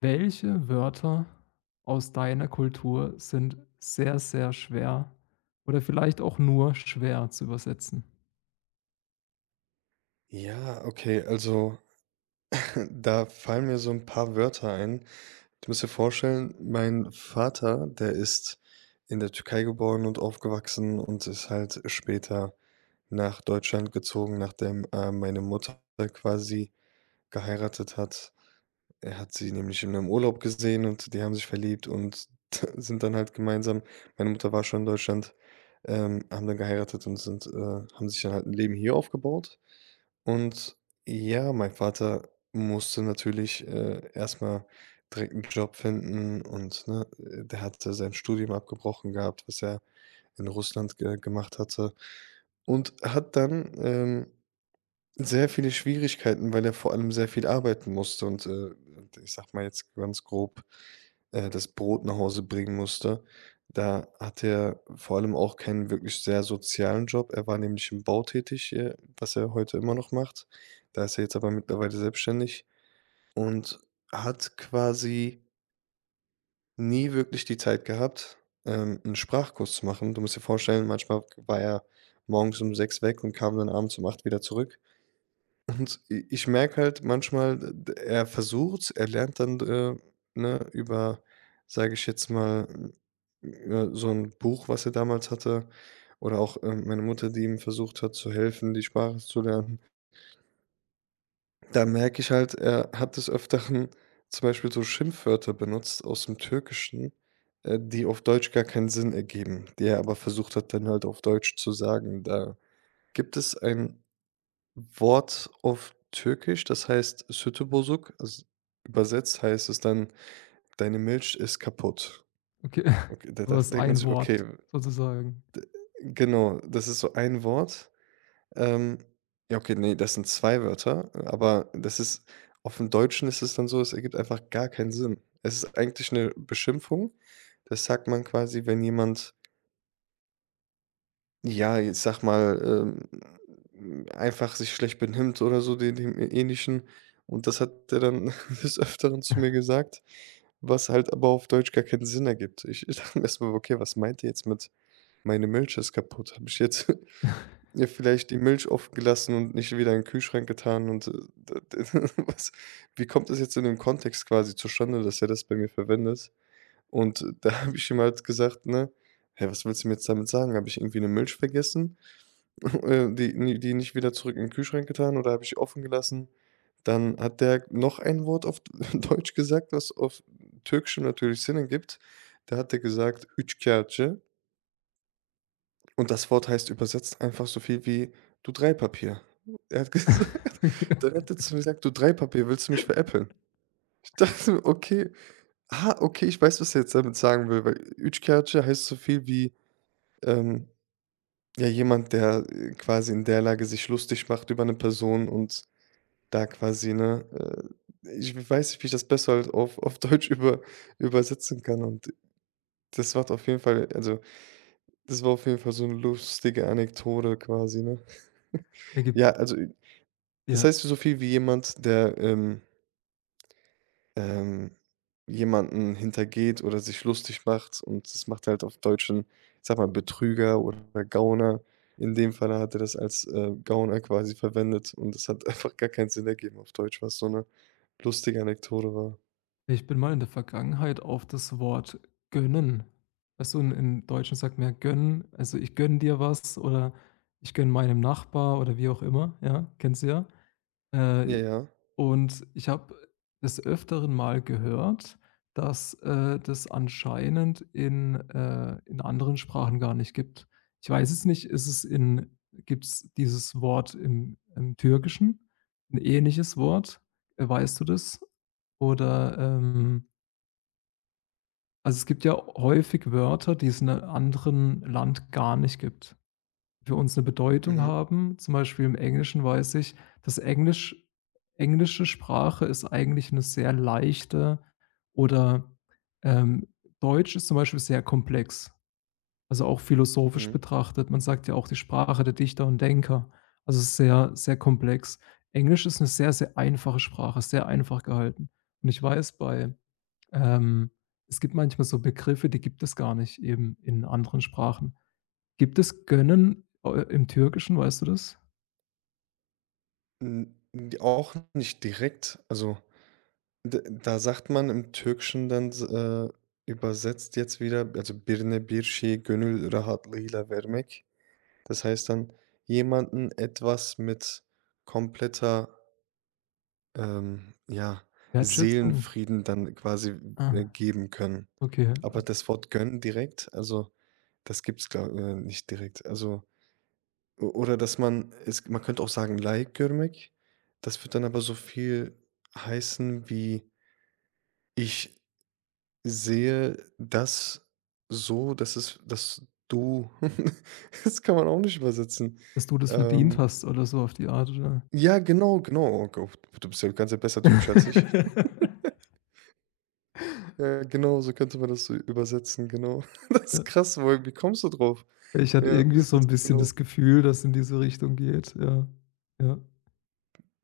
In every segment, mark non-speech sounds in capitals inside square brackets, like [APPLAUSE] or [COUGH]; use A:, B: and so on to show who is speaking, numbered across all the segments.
A: Welche Wörter aus deiner Kultur sind sehr, sehr schwer oder vielleicht auch nur schwer zu übersetzen?
B: Ja, okay, also [LAUGHS] da fallen mir so ein paar Wörter ein. Du musst dir vorstellen, mein Vater, der ist in der Türkei geboren und aufgewachsen und ist halt später nach Deutschland gezogen, nachdem, meine Mutter quasi geheiratet hat. Er hat sie nämlich in einem Urlaub gesehen und die haben sich verliebt und [LAUGHS] sind dann halt gemeinsam meine Mutter war schon in Deutschland, haben dann geheiratet und haben sich dann halt ein Leben hier aufgebaut. Und ja, mein Vater musste natürlich, erst direkt einen Job finden und, ne, der hatte sein Studium abgebrochen gehabt, was er in Russland ge gemacht hatte und hat dann, sehr viele Schwierigkeiten, weil er vor allem sehr viel arbeiten musste und, ich sage mal jetzt ganz grob, das Brot nach Hause bringen musste. Da hatte er vor allem auch keinen wirklich sehr sozialen Job. Er war nämlich im Bau tätig, was er heute immer noch macht. Da ist er jetzt aber mittlerweile selbstständig und hat quasi nie wirklich die Zeit gehabt, 'n Sprachkurs zu machen. Du musst dir vorstellen, manchmal war er morgens um 6 weg und kam dann abends um 8 wieder zurück. Und i ich merke halt manchmal, d er versucht's, er lernt dann, ne, über, sage ich jetzt mal, so ein Buch, was er damals hatte oder auch, meine Mutter, die ihm versucht hat zu helfen, die Sprache zu lernen. Da merke ich halt, er hat des Öfteren zum Beispiel so Schimpfwörter benutzt aus dem Türkischen, die auf Deutsch gar keinen Sinn ergeben, die er aber versucht hat, dann halt auf Deutsch zu sagen. Da gibt es ein Wort auf Türkisch, das heißt sütü. Also, übersetzt heißt es dann: „Deine Milch ist kaputt.“
A: Okay,
B: Okay,
A: [LAUGHS]
B: da
A: aber es ist
B: denkt man
A: ein
B: sich:
A: Wort
B: „Okay,
A: sozusagen.
B: genau, das ist so ein Wort.“ Ähm, ja, okay, nee, das sind 2 Wörter, aber das ist auf dem Deutschen ist es dann so, es ergibt einfach gar keinen Sinn. Es ist eigentlich eine Beschimpfung. Das sagt man quasi, wenn jemand Ja, ich sag mal, einfach sich schlecht benimmt oder so de dem Ähnlichen. Und das hat der dann [LAUGHS] des Öfteren zu mir gesagt, was halt aber auf Deutsch gar keinen Sinn ergibt. Ich dachte mir erstmal: „Okay, was meint ihr jetzt mit: ‚Meine Milch ist kaputt?‘ Habe ich jetzt [LAUGHS] ihr vielleicht die Milch offen gelassen und nicht wieder in den Kühlschrank getan und, d d [LAUGHS] was wie kommt das jetzt in dem Kontext quasi zustande, dass er das bei mir verwendet?“ Und da habe ich ihm halt gesagt, ne: „Hä, was willst du mir jetzt damit sagen? Habe ich irgendwie eine Milch vergessen?“ [LAUGHS] die nicht wieder zurück in den Kühlschrank getan oder habe ich offen gelassen. Dann hat der noch ein Wort auf [LAUGHS] Deutsch gesagt, was auf Türkischem natürlich Sinn ergibt. Da hat er gesagt: „Üçkağıtçı“, und das Wort heißt übersetzt einfach so viel wie: „Du Dreipapier.“ Er hat [LAUGHS] gesagt, dann
A: [LAUGHS]
B: hat er zu mir gesagt: „Du Dreipapier, willst du mich veräppeln?“ Ich dachte mir: „Okay, ah, okay, ich weiß, was er jetzt damit sagen will“, weil Üçkağıtçı heißt so viel wie, ähm, ja, jemand, der, quasi in der Lage sich lustig macht über eine Person und Da quasi, ne? Ich weiß nicht, wie ich das besser halt auf [LAUGHS] Deutsch über übersetzen kann, und das war auf jeden Fall also, das war auf jeden Fall so eine lustige Anekdote quasi, ne? [LAUGHS]
A: Ergibt
B: Ja, also, das
A: ja.
B: heißt so viel wie jemand, der, ähm, jemanden hintergeht oder sich lustig macht, und das macht halt auf Deutsch 'n, ich sage mal, Betrüger oder Gauner. In dem Fall hat er das als, Gauner quasi verwendet, und das hat [LAUGHS] einfach gar keinen Sinn ergeben auf Deutsch, was so eine lustige Anekdote war.
A: Ich bin mal in der Vergangenheit auf das Wort gönnen. Weißt du, in im Deutschen sagt man ja gönnen, also ich gönne dir was oder ich gönne meinem Nachbar oder wie auch immer, ja, kennst du ja.
B: Ja,
A: Äh
B: ja.
A: Und ich habe des Öfteren mal gehört, dass, das anscheinend in, in anderen Sprachen gar nicht gibt. Ich weiß jetzt nicht, ist es in gibt es dieses Wort im Türkischen, ein ähnliches Wort? Weißt du das? Oder, also, es gibt ja häufig Wörter, die es in 'nem anderen Land gar nicht gibt für uns eine Bedeutung
B: Mhm,
A: haben. Zum Beispiel im Englischen weiß ich, dass Englisch englische Sprache ist eigentlich eine sehr leichte oder, ähm. Deutsch ist zum Beispiel sehr komplex, also auch philosophisch
B: mhm.
A: betrachtet. Man sagt ja auch die Sprache der Dichter und Denker. Also, es ist sehr, sehr komplex. Englisch ist eine sehr, sehr einfache Sprache, sehr einfach gehalten. Und ich weiß bei ähm, es gibt manchmal so Begriffe, die gibt es gar nicht eben in anderen Sprachen. Gibt es gönnen, im Türkischen, weißt du das?
B: Hm, d auch nicht direkt. Also, d da sagt man im Türkischen dann s übersetzt jetzt wieder, also, birine bir şey gönül rahatlığıyla vermek. Das heißt dann, jemanden etwas mit kompletter, ja,
A: Wertschätzung?
B: Seelenfrieden dann quasi,
A: Ah,
B: geben können.
A: okay.
B: Aber das Wort gönnen direkt, also, das gibt's, glaube, nicht direkt. Also O oder dass man es man könnte auch sagen leichtgläubig. Das wird dann aber so viel heißen wie: „Ich sehe das so, dass es dass du“ [LAUGHS] das kann man auch nicht übersetzen.
A: Dass du das verdient
B: Ähm,
A: hast oder so auf die Art, oder?
B: ja, genau. Oh Gott, du bist ja du kannst ja besser Türkisch als ich.
A: [LAUGHS]
B: Ja, genau, so könnte man das so übersetzen, genau. [LAUGHS] Das ist
A: Ja.
B: krass, woher wie kommst du drauf?
A: Ich hatte
B: Ja,
A: irgendwie
B: das
A: so 'n
B: ist
A: bisschen
B: genau.
A: das Gefühl, dass in diese Richtung geht. Ja. Ja.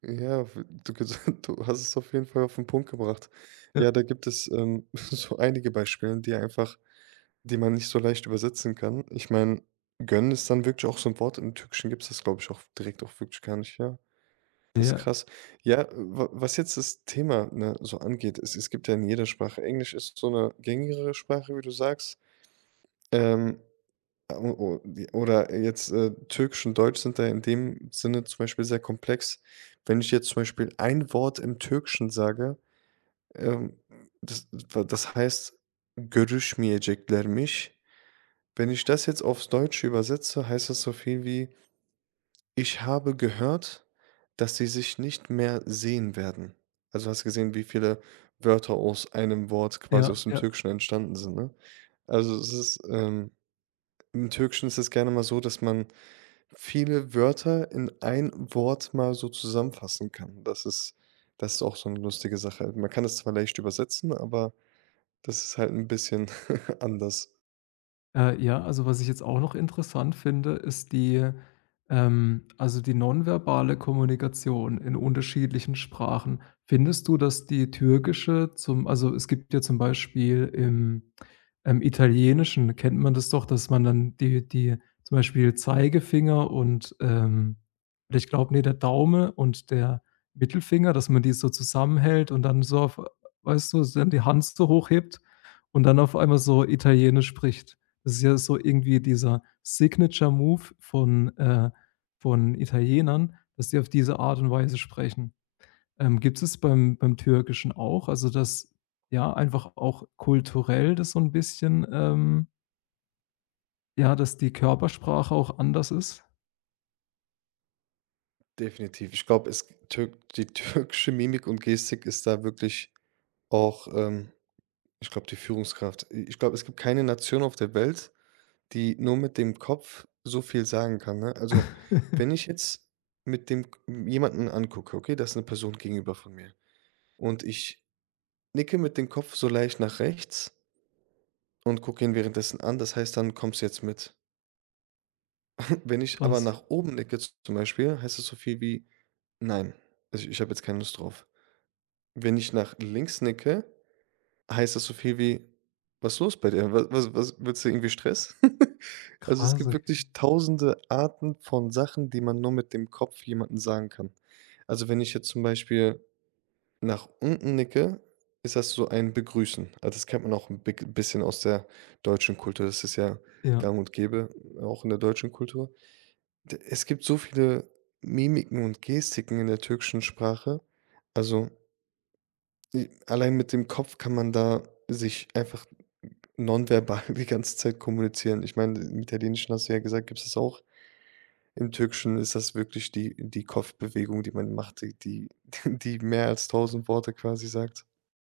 B: Ja, w du gesa [LAUGHS] du hast es auf jeden Fall auf den Punkt gebracht.
A: Ja.
B: Ja, da gibt es, [LAUGHS] so einige Beispiele, die einfach die man nicht so leicht übersetzen kann. Ich meine, gönnen ist dann wirklich auch so ein Wort. Im Türkischen gibt es das, glaube ich, auch direkt auch wirklich gar nicht, ja. Das ist
A: Ja.
B: krass. Ja, wa was jetzt das Thema, ne, so angeht, es gibt ja in jeder Sprache Englisch ist so eine gängigere Sprache, wie du sagst. Ähm, O o wie oder jetzt, Türkisch und Deutsch sind da in dem Sinne zum Beispiel sehr komplex. Wenn ich jetzt zum Beispiel ein Wort im Türkischen sage, ähm, das das heißt görüşmeyeceklermiş. Wenn ich das jetzt aufs Deutsche übersetze, heißt das so viel wie: „Ich habe gehört, dass sie sich nicht mehr sehen werden.“ Also, hast gesehen, wie viele Wörter aus einem Wort quasi aus
A: Ja.
B: dem
A: Ja.
B: Türkischen entstanden sind, ne? Also, es ist, im Türkischen ist es gerne mal so, dass man viele Wörter in ein Wort mal so zusammenfassen kann. Das ist auch so eine lustige Sache. Man kann es zwar leicht übersetzen, aber das ist halt ein bisschen [LAUGHS] anders.
A: Ja, also was ich jetzt auch noch interessant finde, ist die also die nonverbale Kommunikation in unterschiedlichen Sprachen. Findest du, dass die türkische zum also es gibt ja zum Beispiel im, Italienischen kennt man das doch, dass man dann die zum Beispiel Zeigefinger und, ähm, oder ich glaube, ne, der Daumen und der Mittelfinger, dass man die so zusammenhält und dann so auf, weißt du, dann die Hand so hochhebt und dann auf einmal so Italienisch spricht. Das ist ja so irgendwie dieser Signature-Move von Italienern, dass die auf diese Art und Weise sprechen. Gibt es beim Türkischen auch? Also, dass ja, einfach auch kulturell das so ein bisschen, ähm, ja, dass die Körpersprache auch anders ist?
B: Definitiv. Ich glaube, es türk die [LAUGHS] türkische Mimik und Gestik ist da wirklich auch, ich glaube, die Führungskraft. Ich glaube, es gibt keine Nation auf der Welt, die nur mit dem Kopf so viel sagen kann, ne? Also, wenn
A: [LAUGHS]
B: ich jetzt mit dem jemanden angucke, okay, das ist eine Person gegenüber von mir und ich nicke mit dem Kopf so leicht nach rechts und gucke ihn währenddessen an. Das heißt, dann kommst du jetzt mit. [LAUGHS] Wenn ich aber
A: Krass.
B: nach oben nicke z zum Beispiel, heißt das so viel wie: „Nein, also, ich habe jetzt keine Lust drauf.“ Wenn ich nach links nicke, heißt das so viel wie: „Was ist los bei dir? Wa was was willst du irgendwie Stress?“ [LAUGHS] Also, es
A: Krass,
B: gibt
A: okay.
B: wirklich tausende Arten von Sachen, die man nur mit dem Kopf jemandem sagen kann. Also, wenn ich jetzt zum Beispiel nach unten nicke, ist das so ein Begrüßen. Also, das kennt man auch ein bick bisschen aus der deutschen Kultur. Das ist ja
A: Ja.
B: gang und gäbe, auch in der deutschen Kultur. D Es gibt so viele Mimiken und Gestiken in der türkischen Sprache. Also, i allein mit dem Kopf kann man da sich einfach nonverbal [LAUGHS] die ganze Zeit kommunizieren. Ich meine, im Italienischen hast du ja gesagt, gibt es das auch. Im Türkischen ist das wirklich die Kopfbewegung, die man macht, die [LAUGHS] die mehr als tausend Worte quasi sagt.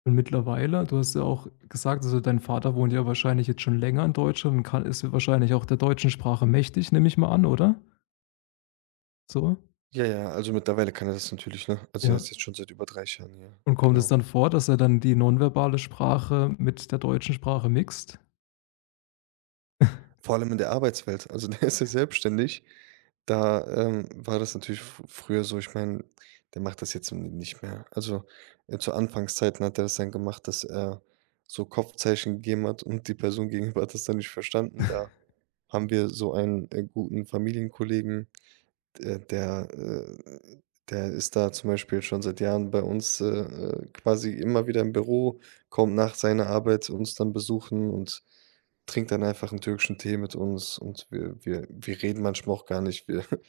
A: Und mittlerweile, du hast ja auch gesagt, also, dein Vater wohnt ja wahrscheinlich jetzt schon länger in Deutschland und kann, ist wahrscheinlich auch der deutschen Sprache mächtig, nehme ich mal an, oder? So?
B: Ja, ja, also mittlerweile kann er das natürlich, ne? Also er
A: Ja.
B: ist jetzt schon seit über 30 Jahren hier,
A: Und kommt es
B: genau.
A: dann vor, dass er dann die nonverbale Sprache mit der deutschen Sprache mixt?
B: Vor allem in der Arbeitswelt, also [LAUGHS] der ist ja selbstständig. Da, war das natürlich f früher so. Ich meine, der macht das jetzt nicht mehr. Also, zu Anfangszeiten hat er das dann gemacht, dass er so Kopfzeichen gegeben hat und die Person [LAUGHS] gegenüber hat das dann nicht verstanden. Da haben wir so einen, guten Familienkollegen. Der, der ist da zum Beispiel schon seit Jahren bei uns, quasi immer wieder im Büro, kommt nach seiner Arbeit zu uns dann besuchen und trinkt dann einfach einen türkischen Tee mit uns, und wir reden manchmal auch gar nicht. Wir [LAUGHS]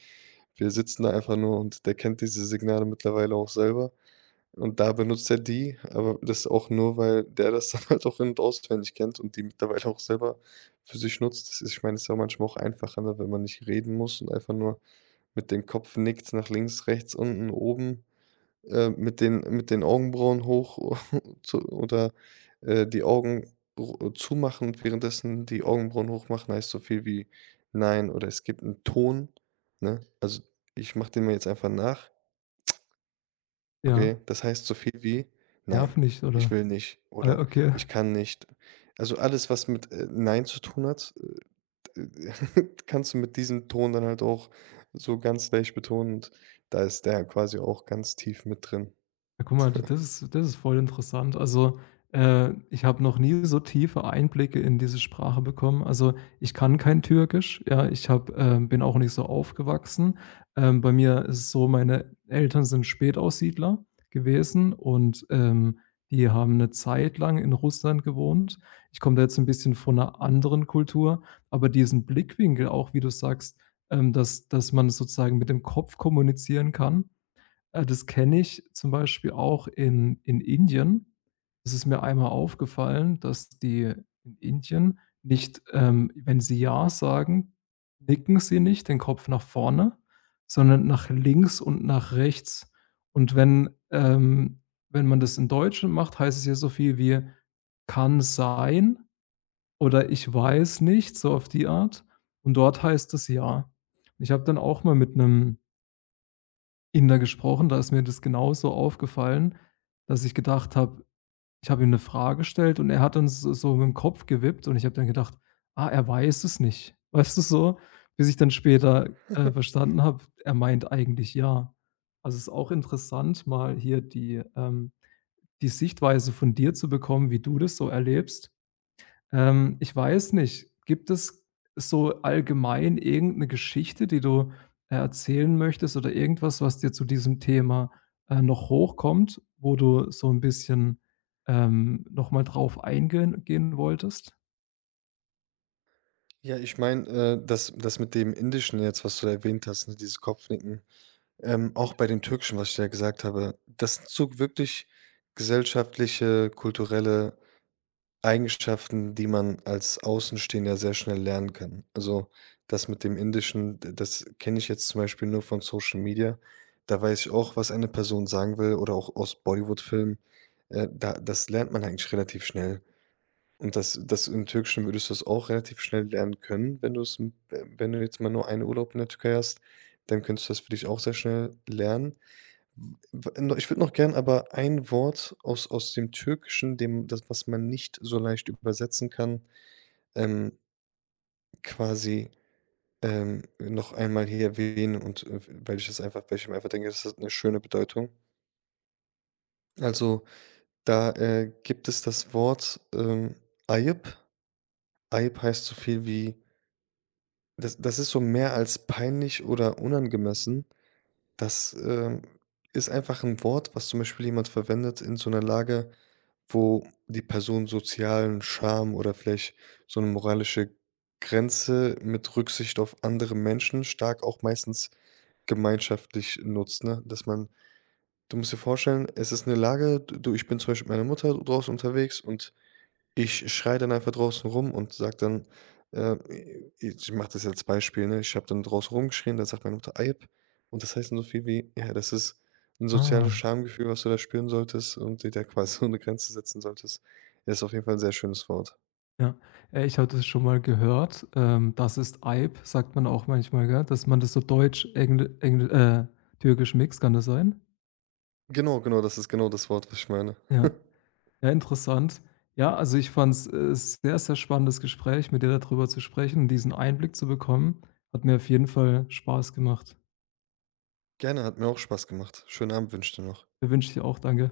B: wir sitzen da einfach nur, und der kennt diese Signale mittlerweile auch selber und da benutzt er die, aber das auch nur, weil der das dann [LAUGHS] halt auch in und auswendig kennt und die mittlerweile auch selber für sich nutzt. Das ist ich meine, es ist ja manchmal auch einfacher, ne, wenn man nicht reden muss und einfach nur mit dem Kopf nickt nach links, rechts, unten, oben, mit den Augenbrauen hoch [LAUGHS] zu oder, die Augen ro zumachen und währenddessen die Augenbrauen hochmachen heißt so viel wie „Nein“, oder es gibt einen Ton, ne? Also, ich mache den mal jetzt einfach nach,
A: Ja,
B: okay? Das heißt so viel wie „Nein,
A: nervig,
B: ich
A: oder?
B: will nicht“
A: Ah,
B: oder
A: okay.
B: „Ich kann nicht.“ Also, alles, was mit, „Nein“ zu tun hat, [LAUGHS] kannst du mit diesem Ton dann halt auch so ganz leicht betonen, und da ist der quasi auch ganz tief mit drin.
A: Ja, guck mal, das ist voll interessant. Also, ich habe noch nie so tiefe Einblicke in diese Sprache bekommen. Also, ich kann kein Türkisch, ja, ich habe bin auch nicht so aufgewachsen. Bei mir ist es so, meine Eltern sind Spätaussiedler gewesen und, die haben eine Zeit lang in Russland gewohnt. Ich komme da jetzt ein bisschen von einer anderen Kultur, aber diesen Blickwinkel auch, wie du sagst, dass man sozusagen mit dem Kopf kommunizieren kann, das kenne ich zum Beispiel auch in Indien. Es ist mir einmal aufgefallen, dass die in Indien nicht, ähm, wenn sie „ja“ sagen, nicken sie nicht den Kopf nach vorne, sondern nach links und nach rechts. Und wenn, wenn man das in Deutschen macht, heißt es ja so viel wie: „Kann sein“ oder „Ich weiß nicht“, so auf die Art. Und dort heißt es „ja“. Ich habe dann auch mal mit einem Inder gesprochen, da ist mir das genauso aufgefallen, dass ich gedacht habe, ich habe ihm 'ne Frage gestellt und er hat dann s so mit'm Kopf gewippt und ich habe dann gedacht: „Ah, er weiß es nicht.“ [LAUGHS] Weißt du so? Bis ich dann später, verstanden habe, er meint eigentlich ja. Also, es ist auch interessant, mal hier die, die Sichtweise von dir zu bekommen, wie du das so erlebst. Ich weiß nicht. Gibt es so allgemein irgendeine Geschichte, die du, erzählen möchtest oder irgendwas, was dir zu diesem Thema, noch hochkommt, wo du so ein bisschen, noch mal drauf eingehen gehen wolltest?
B: Ja, ich meine, das mit dem Indischen jetzt, was du da erwähnt hast, ne, dieses Kopfnicken, auch bei dem Türkischen, was ich da gesagt habe, das sind so wirklich gesellschaftliche, kulturelle Eigenschaften, die man als Außenstehender sehr schnell lernen kann. Also, das mit dem Indischen, d das kenne ich jetzt zum Beispiel nur von Social Media. Da weiß ich auch, was eine Person sagen will oder auch aus Bollywood-Filmen. Da das lernt man eigentlich relativ schnell. Und das im Türkischen würdest du das auch relativ schnell lernen können, wenn du's m wenn du jetzt mal nur einen Urlaub in der Türkei hast, dann könntest du das für dich auch sehr schnell lernen ich würde noch gern aber ein Wort aus aus dem Türkischen, dem das, was man nicht so leicht übersetzen kann, ähm, quasi, noch einmal hier erwähnen und, weil ich das einfach weil ich mir einfach denke, das hat eine schöne Bedeutung. Also, da, gibt es das Wort, Ayıp. Ayıp heißt so viel wie das ist so mehr als peinlich oder unangemessen. Das, ist einfach ein Wort, was zum Beispiel jemand verwendet in so einer Lage, wo die Person sozialen Charme oder vielleicht so eine moralische Grenze mit Rücksicht auf andere Menschen stark auch meistens gemeinschaftlich nutzt, ne? Dass man du musst dir vorstellen, es ist eine Lage, du ich bin zum Beispiel mit meiner Mutter draußen unterwegs und ich schreie dann einfach draußen rum und sage dann, äh, ich mache das jetzt Beispiel, ne? Ich habe dann draußen rumgeschrien, dann sagt meine Mutter: „Ajp.“ Und das heißt dann so viel wie: „Ja, das ist ein soziales
A: Ah,
B: Schamgefühl, was du da spüren solltest und dir da quasi [LAUGHS] so eine Grenze setzen solltest.“ Ja, ist auf jeden Fall ein sehr schönes Wort.
A: ja. Ich hatte es schon mal gehört, das ist Eib, sagt man auch manchmal, gell? Dass man das so deutsch, engl engl türkisch mixt, kann das sein?
B: Genau, das ist genau das Wort, was ich meine. [LAUGHS]
A: Ja. Ja, interessant. Ja, also ich fand's, sehr, sehr spannendes Gespräch, mit dir darüber zu sprechen und diesen Einblick zu bekommen. Hat mir auf jeden Fall Spaß gemacht.
B: Gerne, hat mir auch Spaß gemacht. Schönen Abend wünsche ich dir noch.
A: Ja, wünsche ich dir auch. Danke.